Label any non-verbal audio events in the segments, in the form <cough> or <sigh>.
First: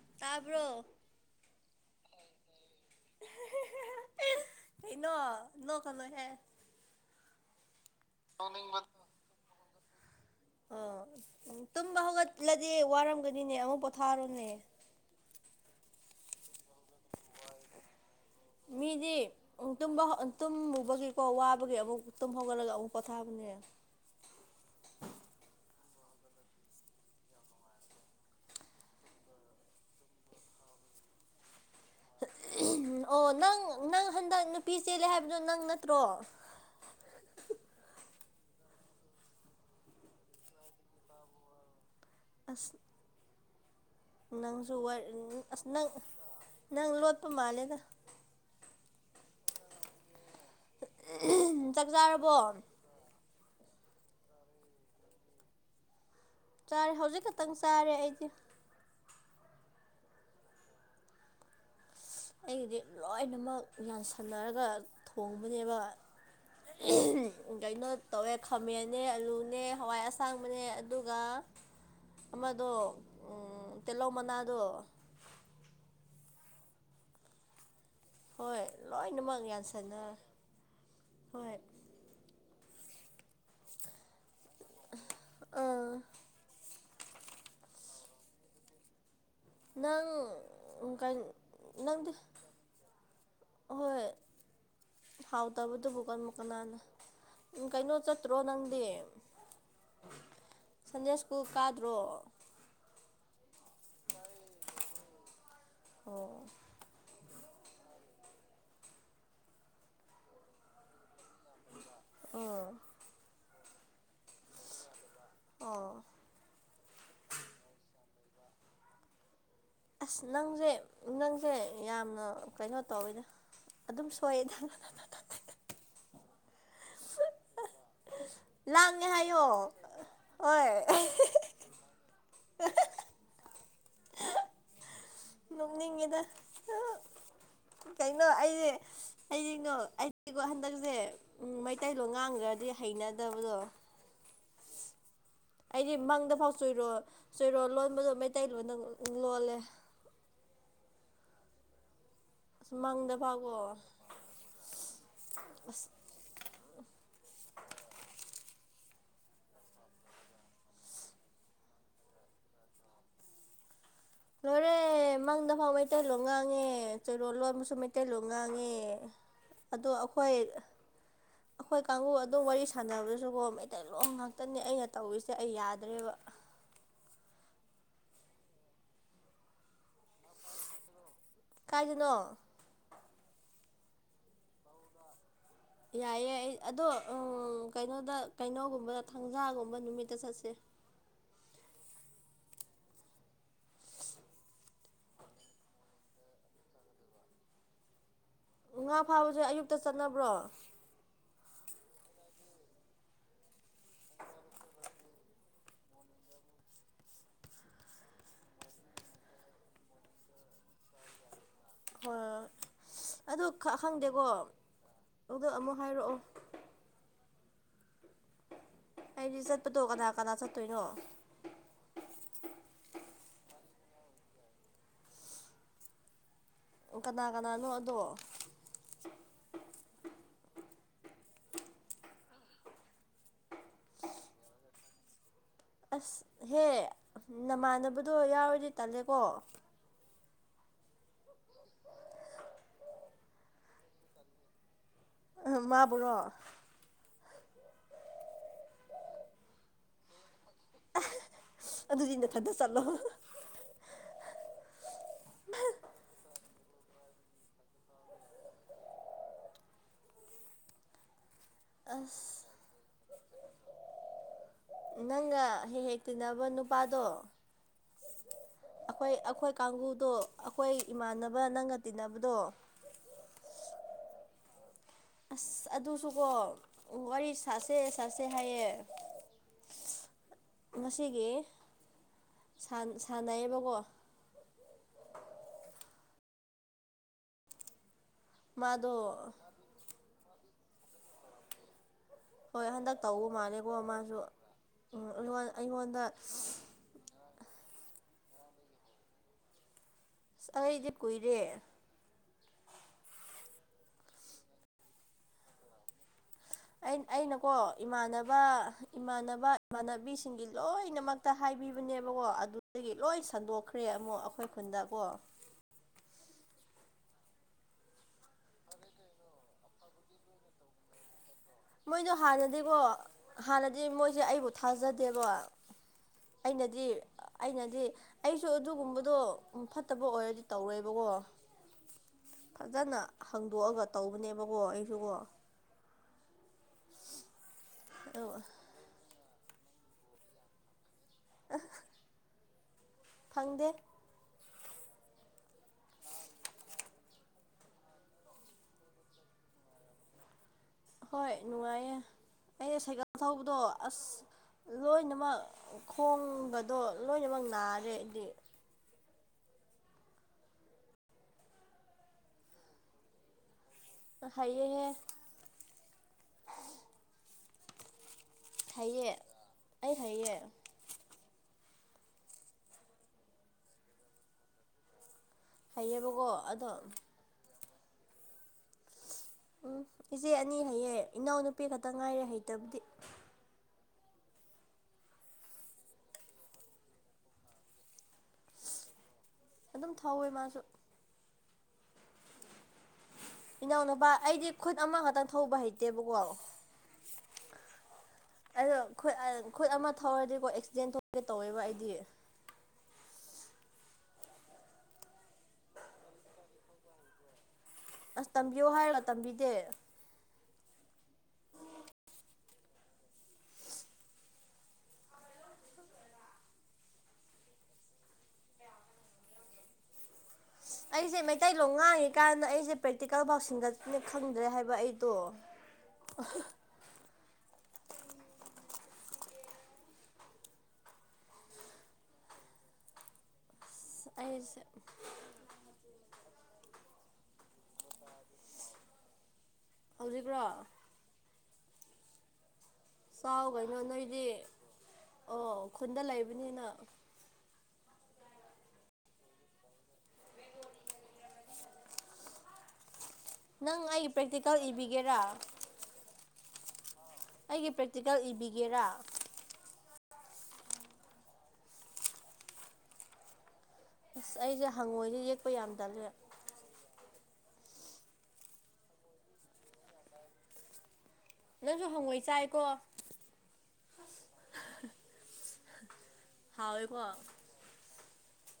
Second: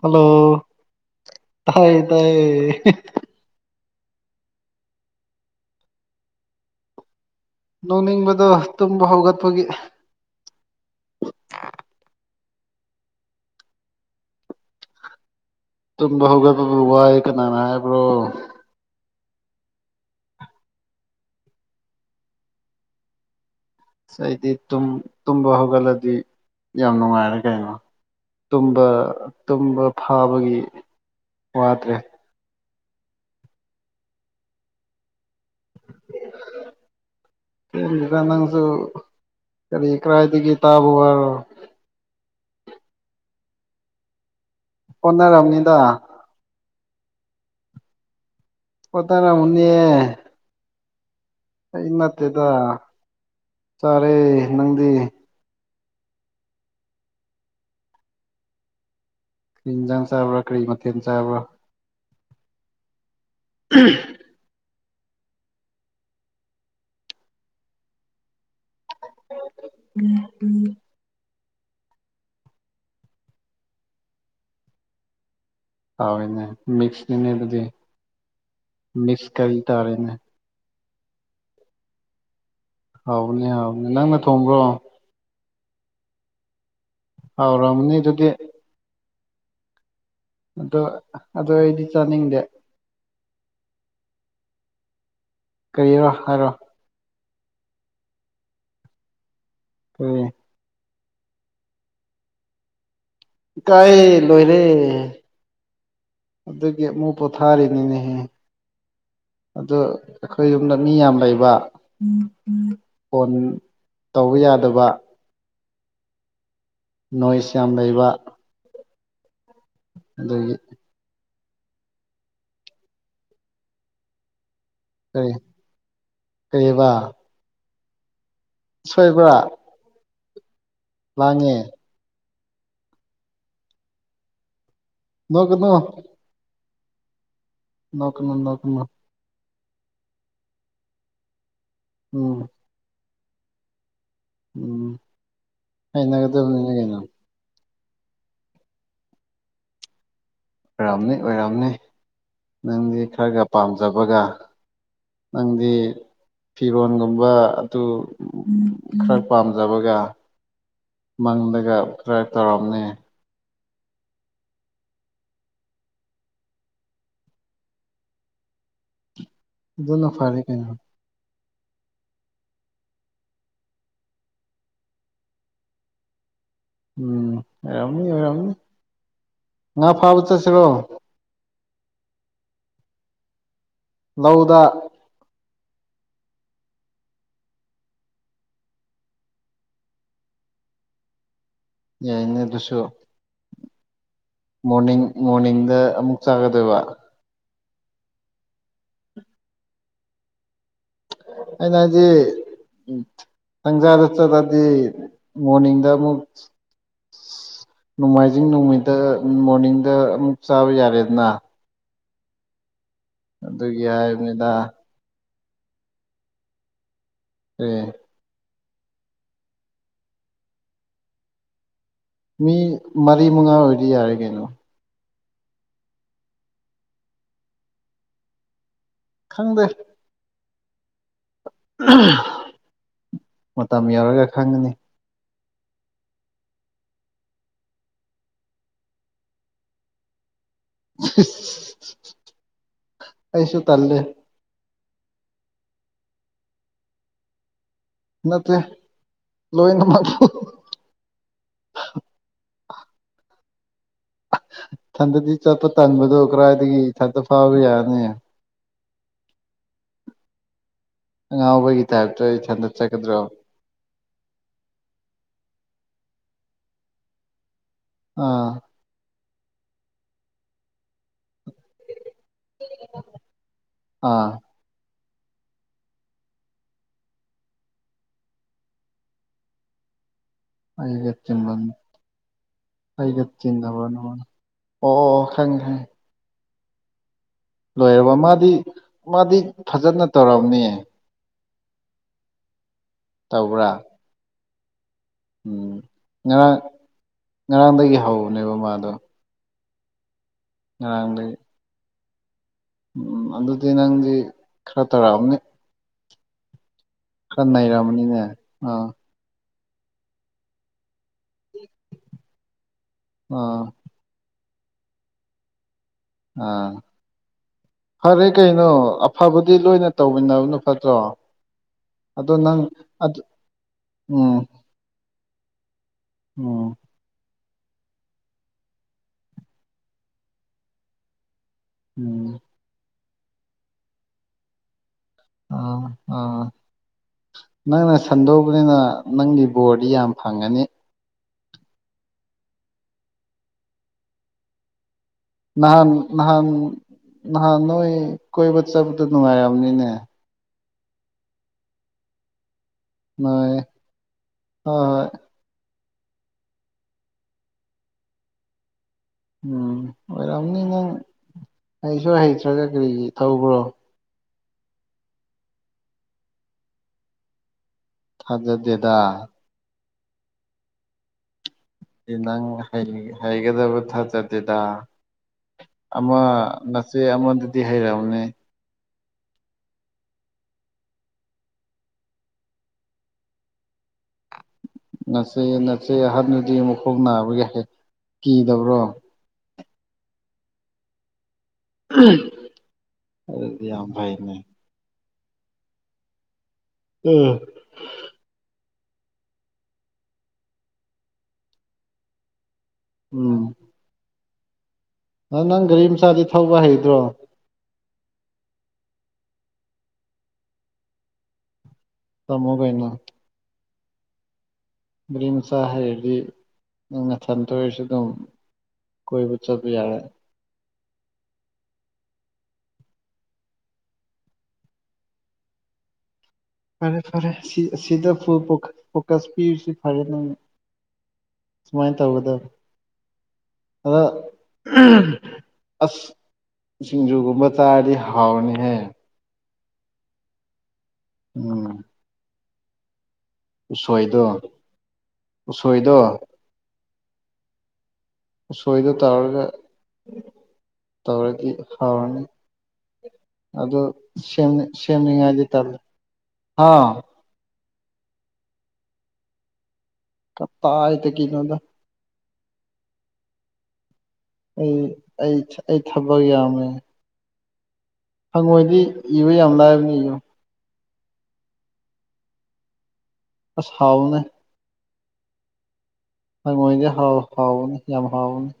Hello ꯇꯥꯕ꯭ꯔꯣ ꯇꯥꯏꯌꯦ ꯇꯥꯏꯌꯦ ꯀꯩꯅꯣ ꯅꯣꯛꯀꯅꯣꯍꯦ ꯅꯣꯡꯅꯤꯡꯕꯗꯣ ꯇꯨꯝꯕ ꯍꯧꯒꯠꯄꯒꯤ ꯑ ꯎꯝ ꯇꯨꯝꯕ ꯍꯧꯒꯠꯂꯗꯤ ꯋꯥꯔꯝꯒꯅꯤꯅꯦ ꯑꯃꯨꯛ ꯄꯣꯊꯥꯔꯣꯅꯦ ꯇꯨꯝꯕ ꯍꯒꯄꯕꯨ ꯋꯥꯏ ꯀꯅꯥꯅ ꯍꯥꯏꯕ꯭ꯔꯣ ꯃꯤꯗꯤ ꯎꯝ ꯇꯨꯝꯕ ꯇꯨꯝꯃꯨꯕꯒꯤꯀꯣ ꯋꯥꯕꯒꯤ ꯑꯃꯨꯛ ꯇꯨꯝ ꯍꯧꯒꯠꯂꯒ ꯑꯃꯨꯛ ꯄꯣꯊꯥꯕꯅꯦ ꯑꯩꯗꯤ ꯇꯨꯝ ꯇꯨꯝꯕ ꯍꯧꯒꯠꯂꯗꯤ ꯌꯥꯝ ꯅꯨꯡꯉꯥꯏꯔꯦ ꯀꯩꯅꯣ ꯇꯨꯝꯕ ꯇꯨꯝꯕ ꯐꯥꯕꯒꯤ ꯋꯥꯗ꯭ꯔꯦ ꯎꯝ ꯑꯣ ꯅꯪ ꯅꯪ ꯍꯟꯗꯛ ꯅꯨꯄꯤ ꯆꯦꯜꯂꯦ ꯍꯥꯏꯕꯗꯣ ꯅꯪ ꯅꯠꯇ꯭ꯔꯣ <inaudible> ꯁꯦꯝꯗꯩꯗ ꯅꯪꯁꯨ ꯀꯔꯤ ꯀꯔꯤ ꯀꯔꯥꯏꯗꯒꯤ ꯇꯥꯕ ꯋꯥꯔꯣ ꯑꯁ ꯅꯪꯁꯨ ꯋꯥꯔ ꯑꯁ ꯍꯣꯠꯅꯔꯝꯅꯤꯗ ꯅꯪ ꯅꯪ ꯂꯣꯠꯄ ꯃꯥꯜꯂꯦꯗ ꯄꯣꯇ꯭ꯔꯔꯝꯃꯨꯅꯦ ꯑꯩ ꯆꯥꯛ ꯆꯥꯔꯕꯣ ꯅꯠꯇꯦꯗ ꯆꯥꯔꯦ ꯅꯪꯗꯤ ꯆꯥꯔꯦ ꯍꯧꯖꯤꯛ ꯈꯛꯇꯪ ꯆꯥꯔꯦ ꯑꯩꯗꯤ ꯀ꯭ꯔꯤ ꯏꯟꯖꯥꯡ ꯆꯥꯕ꯭ꯔꯥ ꯀꯔꯤ ꯃꯊꯦꯜ ꯆꯥꯕ꯭ꯔꯥ ꯑꯩꯒꯤꯗꯤ ꯂꯣꯏꯅꯃꯛ ꯌꯥꯟꯁꯟꯅꯔꯒ ꯊꯣꯡꯕꯅꯦꯕ ꯀꯩꯅꯣ ꯇꯧꯋꯦ ꯈꯥꯃꯦꯟꯅꯦ ꯑꯂꯨꯅꯦ ꯍꯋꯥꯏ ꯑꯁꯥꯡꯕꯅꯦ ꯑꯗꯨꯒ ꯑꯃꯗꯣ ꯎꯪ ꯇꯤꯂꯧ ꯃꯅꯥꯗꯣ ꯍꯥꯎꯔꯦꯅꯦ ꯃꯤꯛꯁꯅꯤꯅꯦ ꯑꯗꯨꯗꯤ ꯍꯣꯏ ꯃꯤꯛꯁ ꯂꯣꯏꯅꯃꯛ ꯀꯔꯤ ꯇꯥꯔꯦꯅꯦ ꯌꯥꯟꯁꯟꯅꯔ ꯍꯣꯏ ꯍꯥꯎꯕꯅꯦ ꯍꯥꯎꯕꯅꯦ ꯅꯪꯅ ꯊꯣꯡꯕ꯭ꯔꯣ ꯑꯥ ꯍꯥꯎꯔꯝꯃꯅꯤ ꯑꯗꯨꯗꯤ ꯅꯪ ꯑꯗꯣ ꯀꯩꯟ ꯑꯗꯣ ꯑꯩꯗꯤ ꯅꯪꯗꯤ ꯆꯥꯅꯤꯡꯗꯦ ꯍꯣꯏ ꯍꯥꯎꯇꯕꯗꯨꯕꯨ ꯀꯔꯤꯔꯣ ꯀꯟꯕꯨꯨ ꯍꯥꯏꯔꯣ ꯀꯅꯥꯅ ꯎꯝ ꯀꯩꯅꯣ ꯆꯠꯇ꯭ꯔꯣ ꯅꯪꯗꯤ ꯀꯔꯤ ꯁꯟꯗꯦ ꯁ꯭ꯀꯨꯜ ꯀꯥꯗ꯭ꯔꯣ ꯀꯥꯏꯌꯦ ꯂꯣꯏꯔꯦ ꯑꯣ ꯑꯦꯞ ꯃꯨꯛ ꯄꯣꯊꯥꯔꯤꯅꯤꯅꯦꯍꯦ ꯑꯗꯨ ꯑꯈꯣꯏ ꯌꯨꯝꯗ ꯃꯤ ꯌꯥꯝ ꯂꯩꯕ ꯑꯥ ꯐꯣꯟ ꯇꯧ ꯌꯥꯗꯕ ꯑꯣ꯫ ꯅꯣꯏꯁ ꯌꯥꯝ ꯂꯩꯕ ꯑꯁ ꯑꯗꯨꯒꯤ ꯅꯪꯖꯦ ꯅꯪꯁꯦ ꯌꯥꯝꯅ ꯀꯩꯅꯣ ꯇꯧꯋꯤꯗ ꯑꯗꯨꯝ ꯁꯣꯏꯗ꯫ ꯑꯩ ꯀꯩꯌꯦꯕ꯫ ꯂꯥꯡꯉꯦ ꯍꯥꯏꯌꯣ ꯍꯣꯏ꯫ ꯂꯥꯡꯉꯦ꯫ <unintelligible> ꯅꯣꯛꯀꯅꯨ ꯅꯣꯛꯅꯤꯡꯉꯤꯗ꯫ ꯀꯩꯅꯣ ꯅꯣꯛꯀꯅꯨ ꯑꯩ ꯅꯣꯛꯀꯅꯨ ꯑꯩꯗꯤꯉꯣ ꯑꯩꯗꯤꯀꯣ ꯍꯟꯗꯛꯁꯦ ꯎꯝ ꯃꯩꯇꯩ ꯂꯣꯟ ꯎꯝ ꯉꯥꯡꯒ꯭ꯔꯗꯤ ꯍꯩꯅꯗꯕꯗꯣ꯫ ꯎꯝ꯫ ꯑꯩꯗꯤ ꯃꯪꯗꯐꯥꯎ ꯍꯩꯅꯒꯗꯕꯅꯤꯅꯦ ꯆꯣꯏꯔꯣ ꯀꯩꯅꯣ ꯆꯣꯏꯔꯣꯜ ꯂꯣꯟꯕꯗꯣ ꯃꯩꯇꯩ ꯂꯣꯟꯗ ꯂꯣꯜꯂꯦ꯫ ꯑꯣꯏꯔꯝꯅꯤ ꯑꯣꯏꯔꯝꯅꯤ꯫ ꯑꯁ ꯅꯪꯗꯤ ꯃꯪꯗ ꯈꯔꯒ ꯐꯥꯎꯀꯣ ꯄꯥꯝꯖꯕꯒ ꯅꯪꯗꯤ ꯑꯁ ꯐꯤꯔꯣꯟꯒꯨꯝꯕ ꯑꯗꯨ ꯈꯔ ꯄꯥꯝꯖꯕꯒ꯫ ꯃꯪꯗꯒꯥ ꯈꯔ ꯇꯧꯔꯝꯅꯤ꯫ ꯂꯣꯏꯔꯦ꯫ ꯑꯦ ꯃꯪꯗꯐꯥꯎ ꯃꯩꯇꯩꯂꯣꯟ ꯉꯥꯡꯉꯦ ꯆꯣꯏꯔꯣꯜ ꯂꯣꯟꯕꯁꯨ ꯃꯩꯇꯩꯂꯣꯟ ꯉꯥꯡꯉꯦ꯫ ꯑꯗꯣ ꯑꯗꯨꯅ ꯑꯈꯣꯏ ꯐꯔꯦ ꯀꯩꯅꯣ ꯑꯈꯣꯏ ꯀꯥꯡꯕꯨ ꯑꯗꯨꯝ ꯋꯥꯔꯤ ꯁꯥꯟꯅꯕꯗꯁꯨꯀꯣ ꯃꯩꯇꯩꯂꯣꯟ ꯉꯥꯛꯇꯅꯦ ꯑꯩꯅ ꯇꯧꯔꯤꯁꯦ ꯑꯩ ꯌꯥꯗ꯭ꯔꯦꯕ꯫ ꯎꯝ ꯑꯣꯏꯔꯝꯅꯤ ꯑꯣꯏꯔꯝꯅꯤ ꯉꯥ ꯐꯥꯕ ꯆꯠꯁꯤꯔꯣ꯫ ꯀꯥꯏꯗꯅꯣ꯫ ꯂꯧꯗ꯫ ꯌꯥꯏꯌꯦ ꯑꯩ ꯑꯗꯣ ꯀꯩꯅꯣꯗ ꯀꯩꯅꯣꯒꯨꯝꯕꯗ ꯊꯪꯖꯥꯒꯨꯝꯕ ꯅꯨꯃꯤꯠꯇ ꯆꯠꯁꯦ꯫ ꯌꯥꯏꯅꯦ ꯑꯗꯨꯁꯨ꯫ <inaudible> ꯃꯣꯔꯅꯤꯡ ꯃꯣꯔꯅꯤꯡꯗ ꯑꯃꯨꯛ ꯆꯠꯀꯗꯣꯏꯕ꯫ ꯉꯥ ꯐꯥꯕꯁꯦ ꯑꯌꯨꯛꯇ ꯆꯠꯅꯕ꯭ꯔꯣ꯫ ꯑꯩꯅ ꯍꯥꯏꯗꯤ ꯊꯪꯖꯥꯗ ꯆꯠꯂꯗꯤ ꯃꯣꯔꯅꯤꯡꯗ ꯑꯃꯨꯛ ꯅꯣꯡꯃꯥꯏꯖꯤꯡ ꯅꯣꯡꯃꯤꯠꯇ ꯃꯣꯔꯅꯤꯡꯗ ꯑꯃꯨꯛ ꯆꯥꯕ ꯌꯥꯔꯦꯗꯅ꯫ ꯍꯣꯏ ꯑꯗꯨ ꯈ ꯑꯗꯨꯒꯤ ꯈꯪꯗꯦꯀꯣ ꯍꯥꯏꯕꯅꯤꯗ ꯑꯗꯨ ꯑꯃꯨꯛ ꯍꯥꯏꯔꯛꯑꯣ <unintelligible> ꯑꯩꯗꯤ ꯆꯠꯄꯗꯣ ꯀꯅꯥ ꯀꯅꯥ ꯆꯠꯇꯣꯏꯅꯣ ꯃꯤ ꯃꯔꯤ ꯃꯉꯥ ꯑꯣꯏꯗꯤ ꯌꯥꯔꯦ ꯀꯩꯅꯣ ꯑꯣ ꯀꯅꯥ ꯀꯅꯥꯅꯣ ꯑꯗꯣ ꯈꯪꯗꯦ ꯃꯇꯝ ꯌꯧꯔꯒ ꯈꯪꯉꯅꯤ ꯑꯁꯍꯦ ꯅꯃꯥꯟꯅꯕꯗꯣ ꯌꯥꯎꯔꯗꯤ ꯇꯜꯂꯦꯀꯣ ꯑꯩꯩꯁꯨ ꯇꯜꯂꯦ ꯃꯥꯕꯨꯔꯣ ꯅꯠꯇꯦ ꯂꯣꯏꯅꯃꯛ ꯑꯗꯨꯗꯤ ꯅꯊꯟꯇ ꯆꯠꯂꯣ ꯊꯟꯗꯗꯤ ꯆꯠꯄ ꯇꯟꯕꯗꯣ ꯀꯗꯥꯏꯗꯒꯤ ꯏꯊꯟꯗ ꯐꯥꯕ ꯌꯥꯅꯤ ꯑꯉꯥꯎꯕꯒꯤ ꯇꯥꯏꯞꯇ ꯑꯁ ꯏꯊꯟꯇ ꯆꯠꯀꯗ꯭ꯔꯣ ꯅꯪꯒ ꯍꯦꯛ ꯍꯦꯛ ꯇꯤꯟꯅꯕ ꯅꯨꯄꯥꯗꯣ ꯑꯥ ꯑꯩꯈꯣꯏ ꯑꯩꯈꯣꯏ ꯀꯥꯡꯕꯨꯗꯣ ꯑꯩꯈꯣꯏ ꯏꯃꯥꯟꯅꯕ ꯅꯪꯒ ꯇꯤꯟꯅꯕꯗꯣ ꯑꯥ ꯑꯁ ꯑꯗꯨꯁꯨꯀꯣ ꯋꯥꯔꯤ ꯁꯥꯁꯦ ꯁꯥꯁꯦ ꯍꯥꯏꯌꯦ <inaudible> ꯑꯩꯒ ꯉꯁꯤꯒꯤ ꯇꯤꯟꯕꯟ ꯑꯩꯒ ꯇꯤꯟꯅꯕ ꯁꯥꯟꯅꯩꯌꯦꯕꯀꯣ ꯅꯣꯏ ꯑꯣ ꯈꯪꯉꯦ ꯈꯪꯉꯦ ꯂꯣꯏꯔꯕ ꯃꯥꯗꯤ ꯃꯥꯗꯣ ꯃꯥꯗꯤ ꯐꯖꯅ ꯇꯧꯔꯝꯅꯤ ꯍꯣꯏ ꯍꯟꯗꯛ ꯇꯧꯕ ꯇꯧꯕ꯭ꯔꯥ ꯃꯥꯜꯂꯦꯀꯣ ꯃꯥꯁꯨ ꯎꯝ ꯎꯝ ꯑꯩꯉꯣꯟꯗ ꯉꯔꯥꯡ ꯉꯔꯥꯡꯗꯒꯤ ꯍꯧꯕꯅꯦꯕ ꯃꯥꯗꯣ ꯑꯩꯗꯤ ꯉꯔꯥꯡꯗꯒꯤ ꯀꯨꯏꯔꯦ ꯎꯝ ꯑꯗꯨꯗꯤ ꯅꯪꯗꯤ ꯈꯔ ꯇꯧꯔꯛꯑꯝꯅꯤ ꯑꯩꯅꯀꯣ ꯅꯩꯔꯝꯃꯅꯤꯅꯦ ꯏꯃꯥꯟꯅꯕ ꯑꯥ ꯏꯃꯥꯟꯅꯕ ꯏꯃꯥꯟꯅꯕꯤꯁꯤꯡꯒꯤ ꯂꯣꯏꯅꯃꯛ ꯍꯥꯏꯕꯤꯕꯅꯦꯕꯀꯣ ꯑꯗꯨꯗꯒꯤ ꯂꯣꯏ ꯑꯥ ꯁꯟꯗꯣꯛꯈ꯭ꯔꯦ ꯑꯃꯨꯛ ꯑꯩꯈꯣꯏ ꯈꯨꯟꯗꯀꯣ ꯑꯥ ꯐꯔꯦ ꯀꯩꯅꯣ ꯑꯐꯕꯗꯤ ꯂꯣꯏꯅ ꯇꯧꯃꯤꯟꯅꯕꯅ ꯐꯠꯇ꯭ꯔꯣ ꯃꯣꯏꯗꯣ ꯑꯗꯣ ꯅꯪ ꯍꯥꯟꯅꯗꯤꯀꯣ ꯍꯥꯟꯅꯗꯤ ꯃꯣꯏꯁꯦ ꯎꯝ ꯑꯩꯕꯨ ꯊꯥꯖꯗꯦꯕ ꯎꯝ ꯑꯩꯅꯗꯤ ꯑꯩꯅꯗꯤ ꯑꯩꯁꯨ ꯑꯗꯨꯒꯨꯝꯕꯗꯣ ꯐꯠꯇꯕ ꯑꯣꯏꯔꯗꯤ ꯇꯧꯔꯣꯏꯕꯀꯣ ꯎꯝ ꯐꯖꯅ ꯍꯡꯗꯣꯛꯑꯒ ꯇꯧꯕꯅꯦꯕꯀꯣ ꯑꯩꯁꯨꯀꯣ ꯑꯥ ꯑꯥ ꯅꯪꯅ ꯑꯗꯨꯒ ꯁꯟꯗꯣꯛꯑꯕꯅꯤꯅ ꯅꯪꯒꯤ ꯕꯣꯔꯗꯤ ꯌꯥꯝ ꯐꯪꯉꯅꯤ ꯑꯥꯍꯥ ꯐꯪꯗꯦ ꯅꯍꯥꯟ ꯅꯍꯥꯟ ꯅꯍꯥꯟ ꯅꯣꯏ ꯀꯣꯏꯕ ꯆꯠꯄꯗꯨ ꯅꯨꯡꯉꯥꯏꯔꯝꯅꯤꯅꯦ ꯍꯣꯏ ꯅꯨꯡꯉꯥꯏꯌꯦ ꯑꯩ ꯁꯥꯏꯀꯜ ꯅꯣꯏ ꯊꯧꯕꯗꯣ ꯑꯁ ꯍꯣꯏ ꯍꯣꯏ ꯂꯣꯏꯅꯃꯛ ꯈꯣꯡꯒꯗꯣ ꯂꯣꯏꯅꯃꯛ ꯅꯥꯔꯦ ꯑꯩꯗꯤ ꯎꯝ ꯑꯣꯏꯔꯝꯅꯤ ꯅꯪ ꯍꯩꯁꯨ ꯍꯩꯇ꯭ꯔꯒ ꯀꯔꯤꯒꯤ ꯊꯧꯕ꯭ꯔꯣ ꯍꯩꯌꯦꯍꯦ ꯊꯥꯖꯗꯦꯗ ꯍꯩꯑꯦ ꯑꯩ ꯍꯩꯑꯦ ꯅꯪ ꯍꯩꯒꯗꯕ ꯊꯥꯖꯗꯦꯗ ꯑꯃ ꯍꯩꯌꯦꯕꯀꯣ ꯑꯗꯣ ꯅꯆꯦ ꯑꯃꯗꯨꯗꯤ ꯍꯩꯔꯝꯅꯤ ꯎꯝ ꯏꯆꯦ ꯑꯅꯤ ꯍꯩꯌꯦ ꯏꯅꯥꯎꯅꯨꯄꯤ ꯈꯛꯇꯡ ꯉꯥꯏꯔꯦ ꯍꯩꯇꯕꯗꯤ ꯅꯆꯦ ꯅꯆꯦ ꯑꯍꯟꯗꯨꯗꯤ ꯃꯈꯣꯡ ꯅꯥꯕꯒꯤ ꯀꯤꯗꯕ꯭ꯔꯣ ꯑꯗꯨꯝ ꯊꯧꯋꯦ ꯃꯥꯁꯨ ꯑꯨꯝ <inaudible> ꯏꯅꯥꯎꯅꯨꯄꯥ ꯑꯩꯗꯤ ꯈꯨꯠ ꯑꯃꯈꯛꯇ ꯊꯧꯕ ꯍꯩꯇꯦꯕꯀꯣ ꯎꯝ ꯑꯗꯣ ꯈꯨꯠ ꯑꯃ ꯈꯨꯠ ꯑꯃ ꯊꯧꯔꯗꯤꯀꯣ ꯑꯦꯛꯁꯤꯗꯦꯟ ꯊꯣꯛꯀꯦ ꯇꯧꯋꯦꯕ ꯑꯩꯗꯤ ꯎꯝ ꯑꯗꯣ ꯅꯪ ꯒꯥꯔꯤ ꯃꯆꯥꯗꯤ ꯊꯧꯕ ꯍꯩꯇ꯭ꯔꯣ ꯑꯁ ꯇꯝꯕꯤꯌꯣ ꯍꯥꯏꯔꯒ ꯇꯝꯕꯤꯗꯦ ꯇꯝꯃꯨ ꯀꯩꯅꯣ ꯒꯔꯤ ꯝꯆꯥ ꯍꯩꯔꯗꯤ ꯅꯪ ꯅꯊꯟꯇ ꯑꯣꯏꯔꯁꯨ ꯑꯗꯨꯝ ꯀꯣꯏꯕ ꯆꯠꯄ ꯌꯥꯔꯦ ꯑꯩꯁꯦ ꯃꯩꯇꯩꯂꯣꯟ ꯉꯥꯡꯉꯤ ꯀꯥꯟꯗ ꯑꯩꯁꯦ ꯄ꯭ꯔꯦꯛꯇꯤꯀꯦꯜ ꯐꯥꯎ ꯁꯤꯟꯒꯠꯅꯤ ꯈꯪꯗ꯭ꯔꯦ ꯍꯥꯏꯕ ꯑꯩꯗꯣ ꯑꯍꯥ ꯐꯔꯦ ꯐꯔꯦ ꯁꯤ ꯁꯤꯗ ꯐꯨꯜ ꯐꯣ ꯐꯣꯀꯁ ꯄꯤꯔꯤꯁꯤ ꯐꯔꯦ ꯅꯪ ꯁꯨꯃꯥꯏꯟ ꯇꯧꯒꯗꯝꯅꯦ ꯑꯗꯣ ꯑꯁ ꯑꯩꯁꯦ ꯑꯍꯝ ꯑꯁ ꯁꯤꯡꯖꯨꯒꯨꯝꯕ ꯆꯥꯔꯗꯤ ꯍꯥꯎꯔꯅꯤꯍꯦ ꯍꯧꯖꯤꯛꯔꯣ ꯎꯝ ꯆꯥꯎ ꯀꯩꯅꯣ ꯎꯁꯣꯏꯗꯣ ꯅꯣꯏꯗꯤ ꯑꯣ ꯎꯁꯣꯏꯗꯣ ꯈꯨꯟꯗ ꯂꯩꯕꯅꯤꯅ ꯎꯁꯣꯏꯗꯣ ꯇꯧꯔꯒ ꯇꯧꯔꯗꯤ ꯍꯥꯎꯔꯅꯤ ꯑꯗꯨ ꯅꯪ ꯑꯩꯒꯤ ꯁꯦꯝ ꯄ꯭ꯔꯦꯛꯇꯤꯀꯦꯜ ꯏꯕꯤꯒꯦꯔꯥ ꯁꯦꯝꯅꯤꯡꯉꯥꯏꯗꯤ ꯇꯜꯂꯦ ꯍꯥ ꯑꯩꯒꯤ ꯄ꯭ꯔꯦꯛꯇꯤꯀꯦꯜ ꯏꯕꯤꯒꯦꯔꯥ ꯀꯗꯥꯏ ꯗꯒꯤꯅꯣꯗ ꯑꯁ ꯑꯩꯁꯦ ꯑꯩ ꯍꯪꯉꯣꯏꯁꯦ ꯑꯩ ꯌꯦꯛꯄ ꯌꯥꯝ ꯑꯩ ꯇꯜꯂꯦ ꯊꯕꯛ ꯌꯥꯝꯃꯦ ꯍꯉꯣꯏꯗꯤ ꯏꯕ ꯌꯥꯝ ꯂꯥꯏꯕꯅꯤ ꯏꯌꯣ ꯅꯪꯁꯨ ꯍꯪꯉꯣꯏ ꯆꯥꯏꯀꯣ ꯑꯁ ꯍꯥꯎꯕꯅꯦ ꯍꯪꯉꯣꯏꯗꯤ ꯍꯥꯎꯋꯦꯀꯣ ꯍꯥꯎ ꯍꯥꯎꯕꯅꯦ ꯌꯥꯝ ꯍꯥꯎꯕꯅꯦ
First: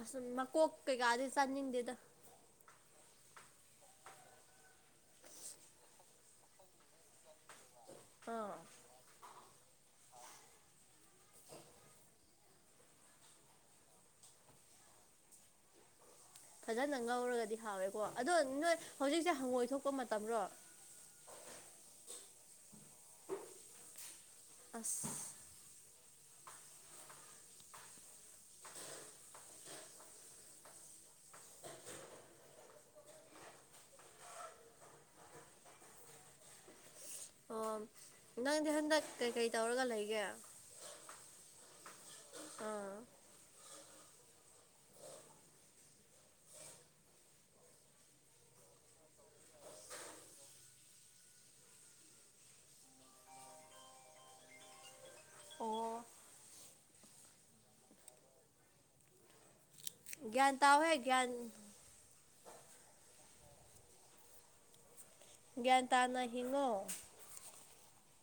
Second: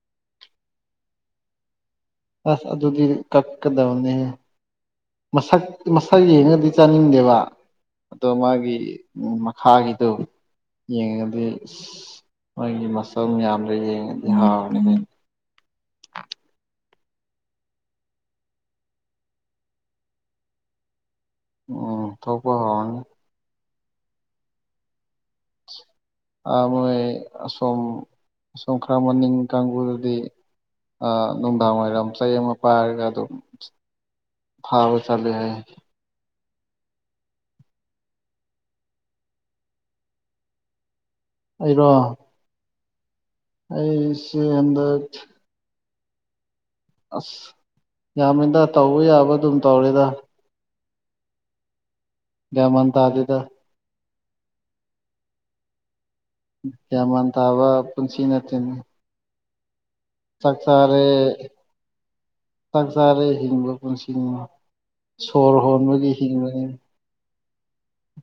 ꯑꯁꯨꯝ ꯃꯀꯣꯛ ꯀꯩꯒꯥꯗꯤ ꯆꯥꯅꯤꯡꯗꯦꯗ ꯑꯁ ꯑꯗꯨꯗꯤ ꯀꯛ ꯀꯗꯧꯅꯦ ꯍꯦ ꯃꯁꯛ ꯃꯁꯛ ꯌꯦꯡꯉꯗꯤ ꯆꯥꯅꯤꯡꯗꯦꯕ ꯑꯗꯣ ꯑꯥ ꯃꯥꯒꯤ ꯎꯝ ꯃꯈꯥꯒꯤꯗꯣ ꯌꯦꯡꯉꯗꯤ ꯏꯁ ꯃꯣꯏꯒꯤ ꯃꯁꯜ ꯃꯌꯥꯝꯗꯣ ꯌꯦꯡꯉꯗꯤ ꯍꯥꯎꯅꯤꯍꯦ ꯐꯖꯅ ꯉꯧꯔꯒꯗꯤ ꯍꯥꯎꯋꯦꯀꯣ ꯑꯗꯣ ꯅꯣꯏ ꯍꯧꯖꯤꯛꯁꯦ ꯍꯪꯉꯣꯏ ꯊꯣꯛꯄ ꯃꯇꯝꯔꯣ ꯎꯝ ꯊꯣꯛꯄ ꯍꯧꯔꯅꯤ ꯑꯁ ꯑꯥ ꯃꯣꯏ ꯑꯁꯣꯝ ꯁꯣꯝꯈꯥ ꯃꯅꯤꯡ ꯀꯥꯡꯕꯨꯗꯨꯗꯤ ꯑꯥ ꯅꯨꯡꯗꯥꯡ ꯋꯥꯏꯔꯝ ꯆꯩ ꯑꯃ ꯄꯥꯏꯔꯒ ꯑꯗꯨꯝ ꯐꯥꯕ ꯆꯠꯂꯦ ꯍꯥꯏꯌꯦ ꯑꯣ ꯅꯪꯗꯤ ꯍꯟꯗꯛ ꯀꯩꯀꯩ ꯇꯧꯔꯒ ꯂꯩꯒꯦ ꯑꯩꯔꯣ ꯑꯥ ꯑꯩꯁꯦ ꯍꯟꯗꯛ ꯑꯁ ꯌꯥꯝꯃꯦꯗ ꯇꯧꯕ ꯌꯥꯕ ꯑꯗꯨꯝ ꯇꯧꯔꯦꯗ ꯒ꯭ꯌꯥꯟ ꯃꯥꯟ ꯇꯥꯗꯦꯗ ꯑꯣ ꯒ꯭ꯌꯥꯟ ꯃꯥꯟ ꯇꯕ ꯄꯨꯟꯁꯤ ꯅꯠꯇꯦꯅꯦ ꯒ꯭ꯌꯥꯟ ꯆꯥꯛ ꯇꯥꯎꯍꯦ ꯆꯥꯔꯦ ꯒ꯭ꯌꯥꯟ ꯆꯥꯛ ꯆꯥꯔꯦ ꯍꯤꯡꯕ ꯄꯨꯟꯁꯤꯅꯤ ꯁꯣꯔ ꯒ꯭ꯌꯥꯟ ꯍꯣꯟꯕꯒꯤ ꯇꯥꯅ ꯍꯤꯡꯕꯅꯤ ꯍꯤꯡꯉꯣ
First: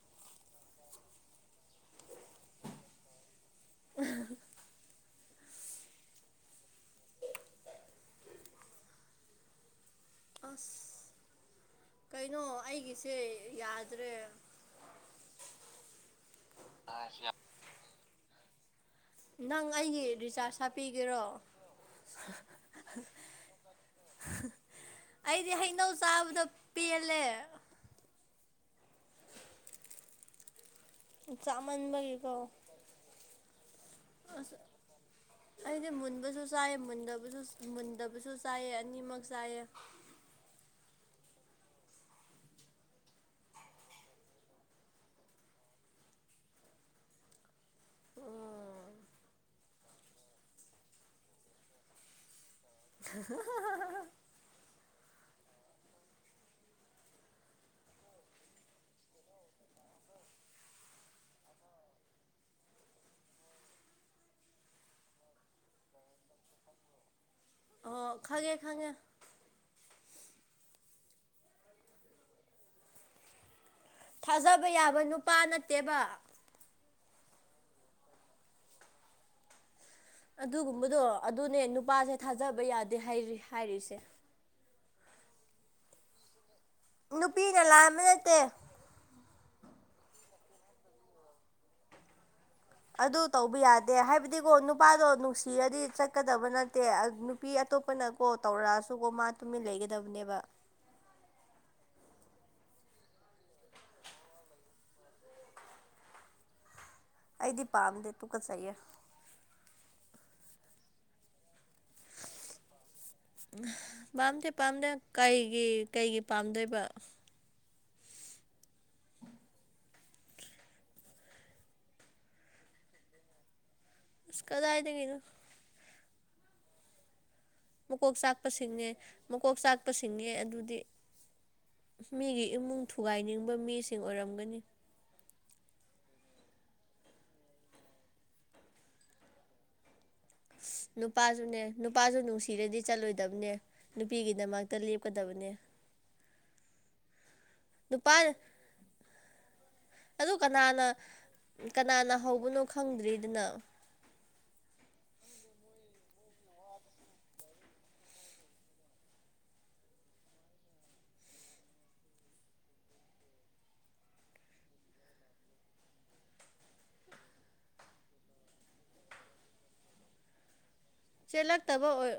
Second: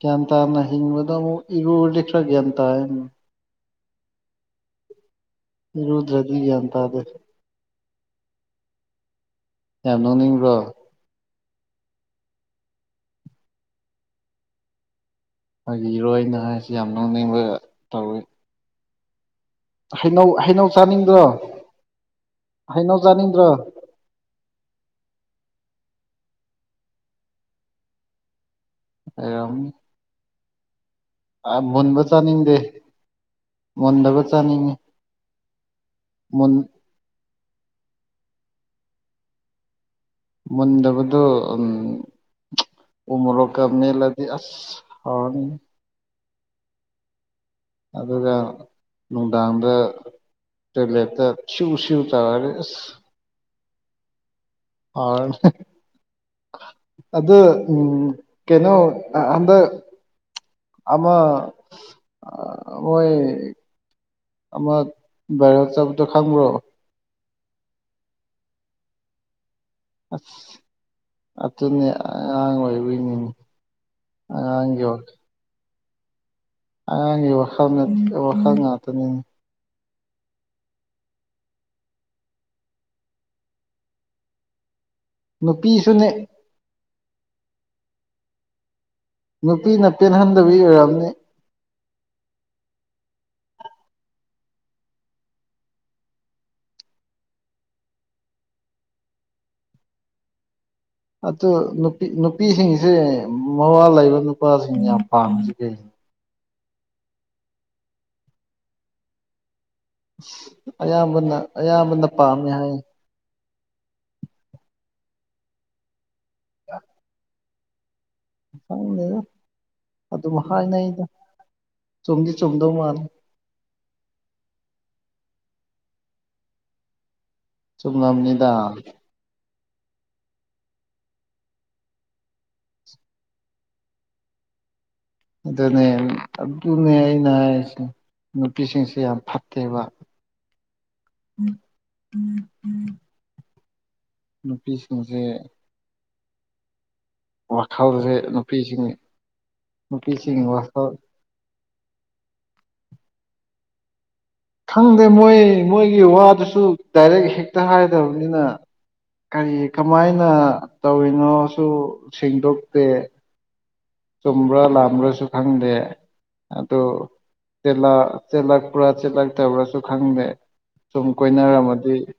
ꯒ꯭ꯌꯥꯟ ꯇꯥꯅ ꯍꯤꯡꯕꯗ ꯑꯃꯨꯛ ꯏꯔꯨꯔ ꯈꯔ ꯒ꯭ꯌꯥꯟ ꯇꯥꯏꯅꯦ ꯏꯔꯨꯗ꯭ꯔꯗꯤ ꯒ꯭ꯌꯥꯟ ꯇꯥꯗꯦ ꯌꯥꯝ ꯅꯣꯛꯅꯤꯡꯕ꯭ꯔꯣ ꯑꯁ ꯀꯩꯅꯣ ꯑꯩꯒꯤꯁꯦ ꯌꯥꯗ꯭ꯔꯦ꯫ ꯐꯥꯒꯤꯔꯣ ꯑꯩꯅ ꯍꯥꯏꯁꯤ ꯌꯥꯝ ꯅꯣꯛꯅꯤꯡꯕ ꯇꯧꯋꯤ ꯅꯪ ꯑꯩꯒꯤ ꯍꯩꯅꯧ ꯔꯤꯆꯥꯔꯖ ꯍꯩꯅꯧ ꯍꯥꯞꯄꯤꯒꯦꯔꯣ? ꯆꯥꯅꯤꯡꯗ꯭ꯔꯣ ꯍꯩꯅꯧ ꯆꯥꯅꯤꯡꯗ꯭ꯔꯣ? ꯑꯩꯗꯤ ꯍꯩꯅꯧ ꯆꯥꯕꯗꯣ ꯄꯦꯜꯂꯦ꯫ <unintelligible> ꯑ ꯃꯨꯟꯕ ꯆꯥꯃꯟꯕꯒꯤꯀꯣ ꯆꯥꯅꯤꯡꯗꯦ ꯃꯨꯟꯗꯕ ꯆꯥꯅꯤꯡꯉꯤ꯫ ꯑꯩꯗꯤ ꯃꯨꯟꯕꯁꯨ ꯃꯨꯟ ꯆꯥꯏꯌꯦ ꯃꯨꯟꯗꯕꯁꯨ ꯃꯨꯟꯗꯕꯁꯨ ꯆꯥꯏꯌꯦ ꯑꯅꯤꯃꯛ ꯆꯥꯏꯌꯦ꯫ ꯃꯨꯟꯗꯕꯗꯣ ꯎꯝ ꯎꯃꯣꯔꯣꯛꯀ ꯃꯦꯠꯂꯗꯤ ꯑꯁ ꯍꯥꯎꯔꯅꯤ ꯑꯗꯨꯒ ꯎꯝ ꯅꯨꯡꯗꯥꯡꯗ ꯇꯣꯏꯂꯦꯠꯇ ꯁꯤꯎ ꯁꯤꯎ ꯇꯧꯔꯒ ꯑꯁ <unintelligible> <unintelligible> ꯑꯗꯨ ꯎꯝ ꯀꯩꯅꯣ ꯍꯟꯗꯛ ꯑꯃ ꯑꯥ ꯃꯣꯏ ꯑꯃ ꯕꯥꯏꯔꯦꯜ ꯆꯠꯄꯗꯣ ꯈꯪꯕ꯭ꯔꯣ? ꯑꯍꯣ ꯈꯪꯉꯦ ꯈꯪꯉꯦ꯫ ꯑꯁ ꯑꯗꯨꯅꯦ ꯑꯉꯥꯡ ꯑꯣꯏꯕꯩꯅꯤꯅꯦ꯫ ꯊꯥꯖꯕ ꯌꯥꯕ ꯅꯨꯄꯥ ꯅꯠꯇꯦꯕ꯫ ꯑꯉꯥꯡꯒꯤ ꯋꯥꯈꯜꯅ ꯋꯥꯈꯜ ꯉꯥꯛꯇꯅꯤꯅꯦ ꯑꯗꯨꯒꯨꯝꯕꯗꯣ ꯑꯗꯨꯅꯦ ꯅꯨꯄꯥꯁꯦ ꯊꯥꯖꯕ ꯌꯥꯗꯦ ꯍꯥꯏꯔꯤ ꯍꯥꯏꯔꯤꯁꯦ꯫ ꯅꯨꯄꯤꯁꯨꯅꯦ ꯅꯨꯄꯤꯅ ꯂꯥꯟꯕꯅꯠꯇꯦ꯫ ꯅꯨꯄꯤꯅ ꯄꯦꯟꯍꯟꯗꯕꯤ ꯑꯣꯏꯔꯝꯅꯤ꯫ ꯑꯗꯨ ꯇꯧꯕ ꯌꯥꯗꯦ ꯍꯥꯏꯕꯗꯤꯀꯣ ꯅꯨꯄꯥꯗꯣ ꯅꯨꯡꯁꯤꯔꯗꯤ ꯆꯠꯀꯗꯕ ꯅꯠꯇꯦ ꯑ ꯅꯨ ꯄꯤ ꯑꯇꯣꯞꯄꯅꯀꯣ ꯇꯧꯔꯛꯑꯁꯨꯀꯣ ꯃꯥ ꯇꯨꯃꯤꯟ ꯂꯩꯒꯗꯕꯅꯦꯕ꯫ ꯑꯗꯨ ꯅꯨꯄꯤ ꯅꯨꯄꯤꯁꯤꯡꯁꯦ ꯃꯋꯥꯥ ꯂꯩꯕ ꯅꯨꯄꯥꯁꯤꯡ ꯌꯥꯝ ꯄꯥꯝꯃꯤꯁꯤ ꯀꯩ ꯑꯩꯗꯤ ꯄꯥꯝꯗꯦ ꯇꯨ ꯀꯠ ꯆꯩꯌꯦ꯫ ꯑꯌꯥꯝꯕꯅ ꯑꯌꯥꯝꯕꯅ ꯄꯥꯝꯃꯦ ꯍꯥꯏꯌꯦ꯫ ꯄꯥꯝꯗꯦ ꯄꯥꯝꯗꯦ ꯀꯩꯒꯤ ꯀꯩꯒꯤ ꯄꯥꯝꯗꯣꯏꯕ ꯈꯪꯗꯦꯗ ꯑꯗꯨꯝ ꯍꯥꯏꯅꯩꯗ ꯆꯨꯝꯗꯤ ꯆꯨꯝꯗꯧ ꯃꯥꯜꯂꯦ꯫ ꯑꯁ ꯀꯗꯥꯏꯗꯒꯤꯅꯣ ꯃꯀꯣꯛ ꯆꯥꯛꯄ ꯆꯨꯝꯂꯝꯅꯤꯗ ꯁꯤꯡꯅꯦ ꯃꯀꯣꯛ ꯆꯥꯛꯄ ꯁꯤꯡꯉꯦ ꯑꯗꯨꯗꯤ꯫ ꯃꯤꯒꯤ ꯏꯃꯨꯡ ꯊꯨꯒꯥꯏꯅꯤꯡꯕ ꯃꯤꯁꯤꯡ ꯑꯣꯏꯔꯝꯒꯅꯤ꯫ ꯑꯗꯨꯅꯦ ꯑꯗꯨꯅꯦ ꯑꯩꯅ ꯍꯥꯏꯔꯤꯁꯦ ꯅꯨꯄꯤꯁꯤꯡꯁꯦ ꯌꯥꯝ ꯐꯠꯇꯦꯕ꯫ ꯅꯨꯄꯥꯁꯨꯅꯦ ꯅꯨꯄꯥꯁꯨ ꯅꯨꯡꯁꯤꯔꯗꯤ ꯆꯠꯂꯣꯏꯗꯕꯅꯦ꯫ ꯅꯨꯄꯤꯒꯤꯗꯃꯛꯇ ꯅꯨꯄꯤꯁꯤꯡꯁꯦ ꯂꯦꯞꯀꯗꯕꯅꯦ꯫ ꯅꯨꯄꯥ ꯋꯥꯈꯜꯖꯦ ꯅꯨꯄꯤꯁꯤꯡ ꯑꯗꯨ ꯅꯨꯄꯤꯁꯤꯡꯒꯤ ꯀꯅꯥꯅ ꯋꯥꯈꯜ ꯀꯅꯥꯅ ꯍꯧꯕꯅꯣ ꯈꯪꯗ꯭ꯔꯤꯗꯅ꯫ ꯈꯪꯗꯦ ꯃꯣꯏ ꯃꯣꯏꯒꯤ ꯋꯥꯗꯨꯁꯨ ꯗꯥꯏꯔꯦꯛ ꯍꯦꯛꯇ ꯍꯥꯏꯗꯕꯅꯤꯅ ꯀꯔꯤ ꯀꯃꯥꯏꯅ ꯇꯧꯔꯤꯅꯣꯁꯨ ꯁꯦꯡꯗꯣꯛꯇꯦ ꯆꯨꯝꯕ꯭ꯔꯥ ꯂꯥꯟꯕ꯭ꯔꯥꯁꯨ ꯈꯪꯗꯦ ꯑꯗꯨ ꯆꯦꯜꯂꯛ ꯆꯦꯜꯂꯛꯄ꯭ꯔꯥ ꯆꯦꯜꯂꯛꯇꯕ꯭ꯔꯥꯁꯨ ꯈꯪꯗꯦ ꯁꯨꯝ ꯆꯦꯜꯂꯛꯇꯕ ꯀꯣꯏꯅꯔꯝꯃꯗꯤ ꯑꯣꯏ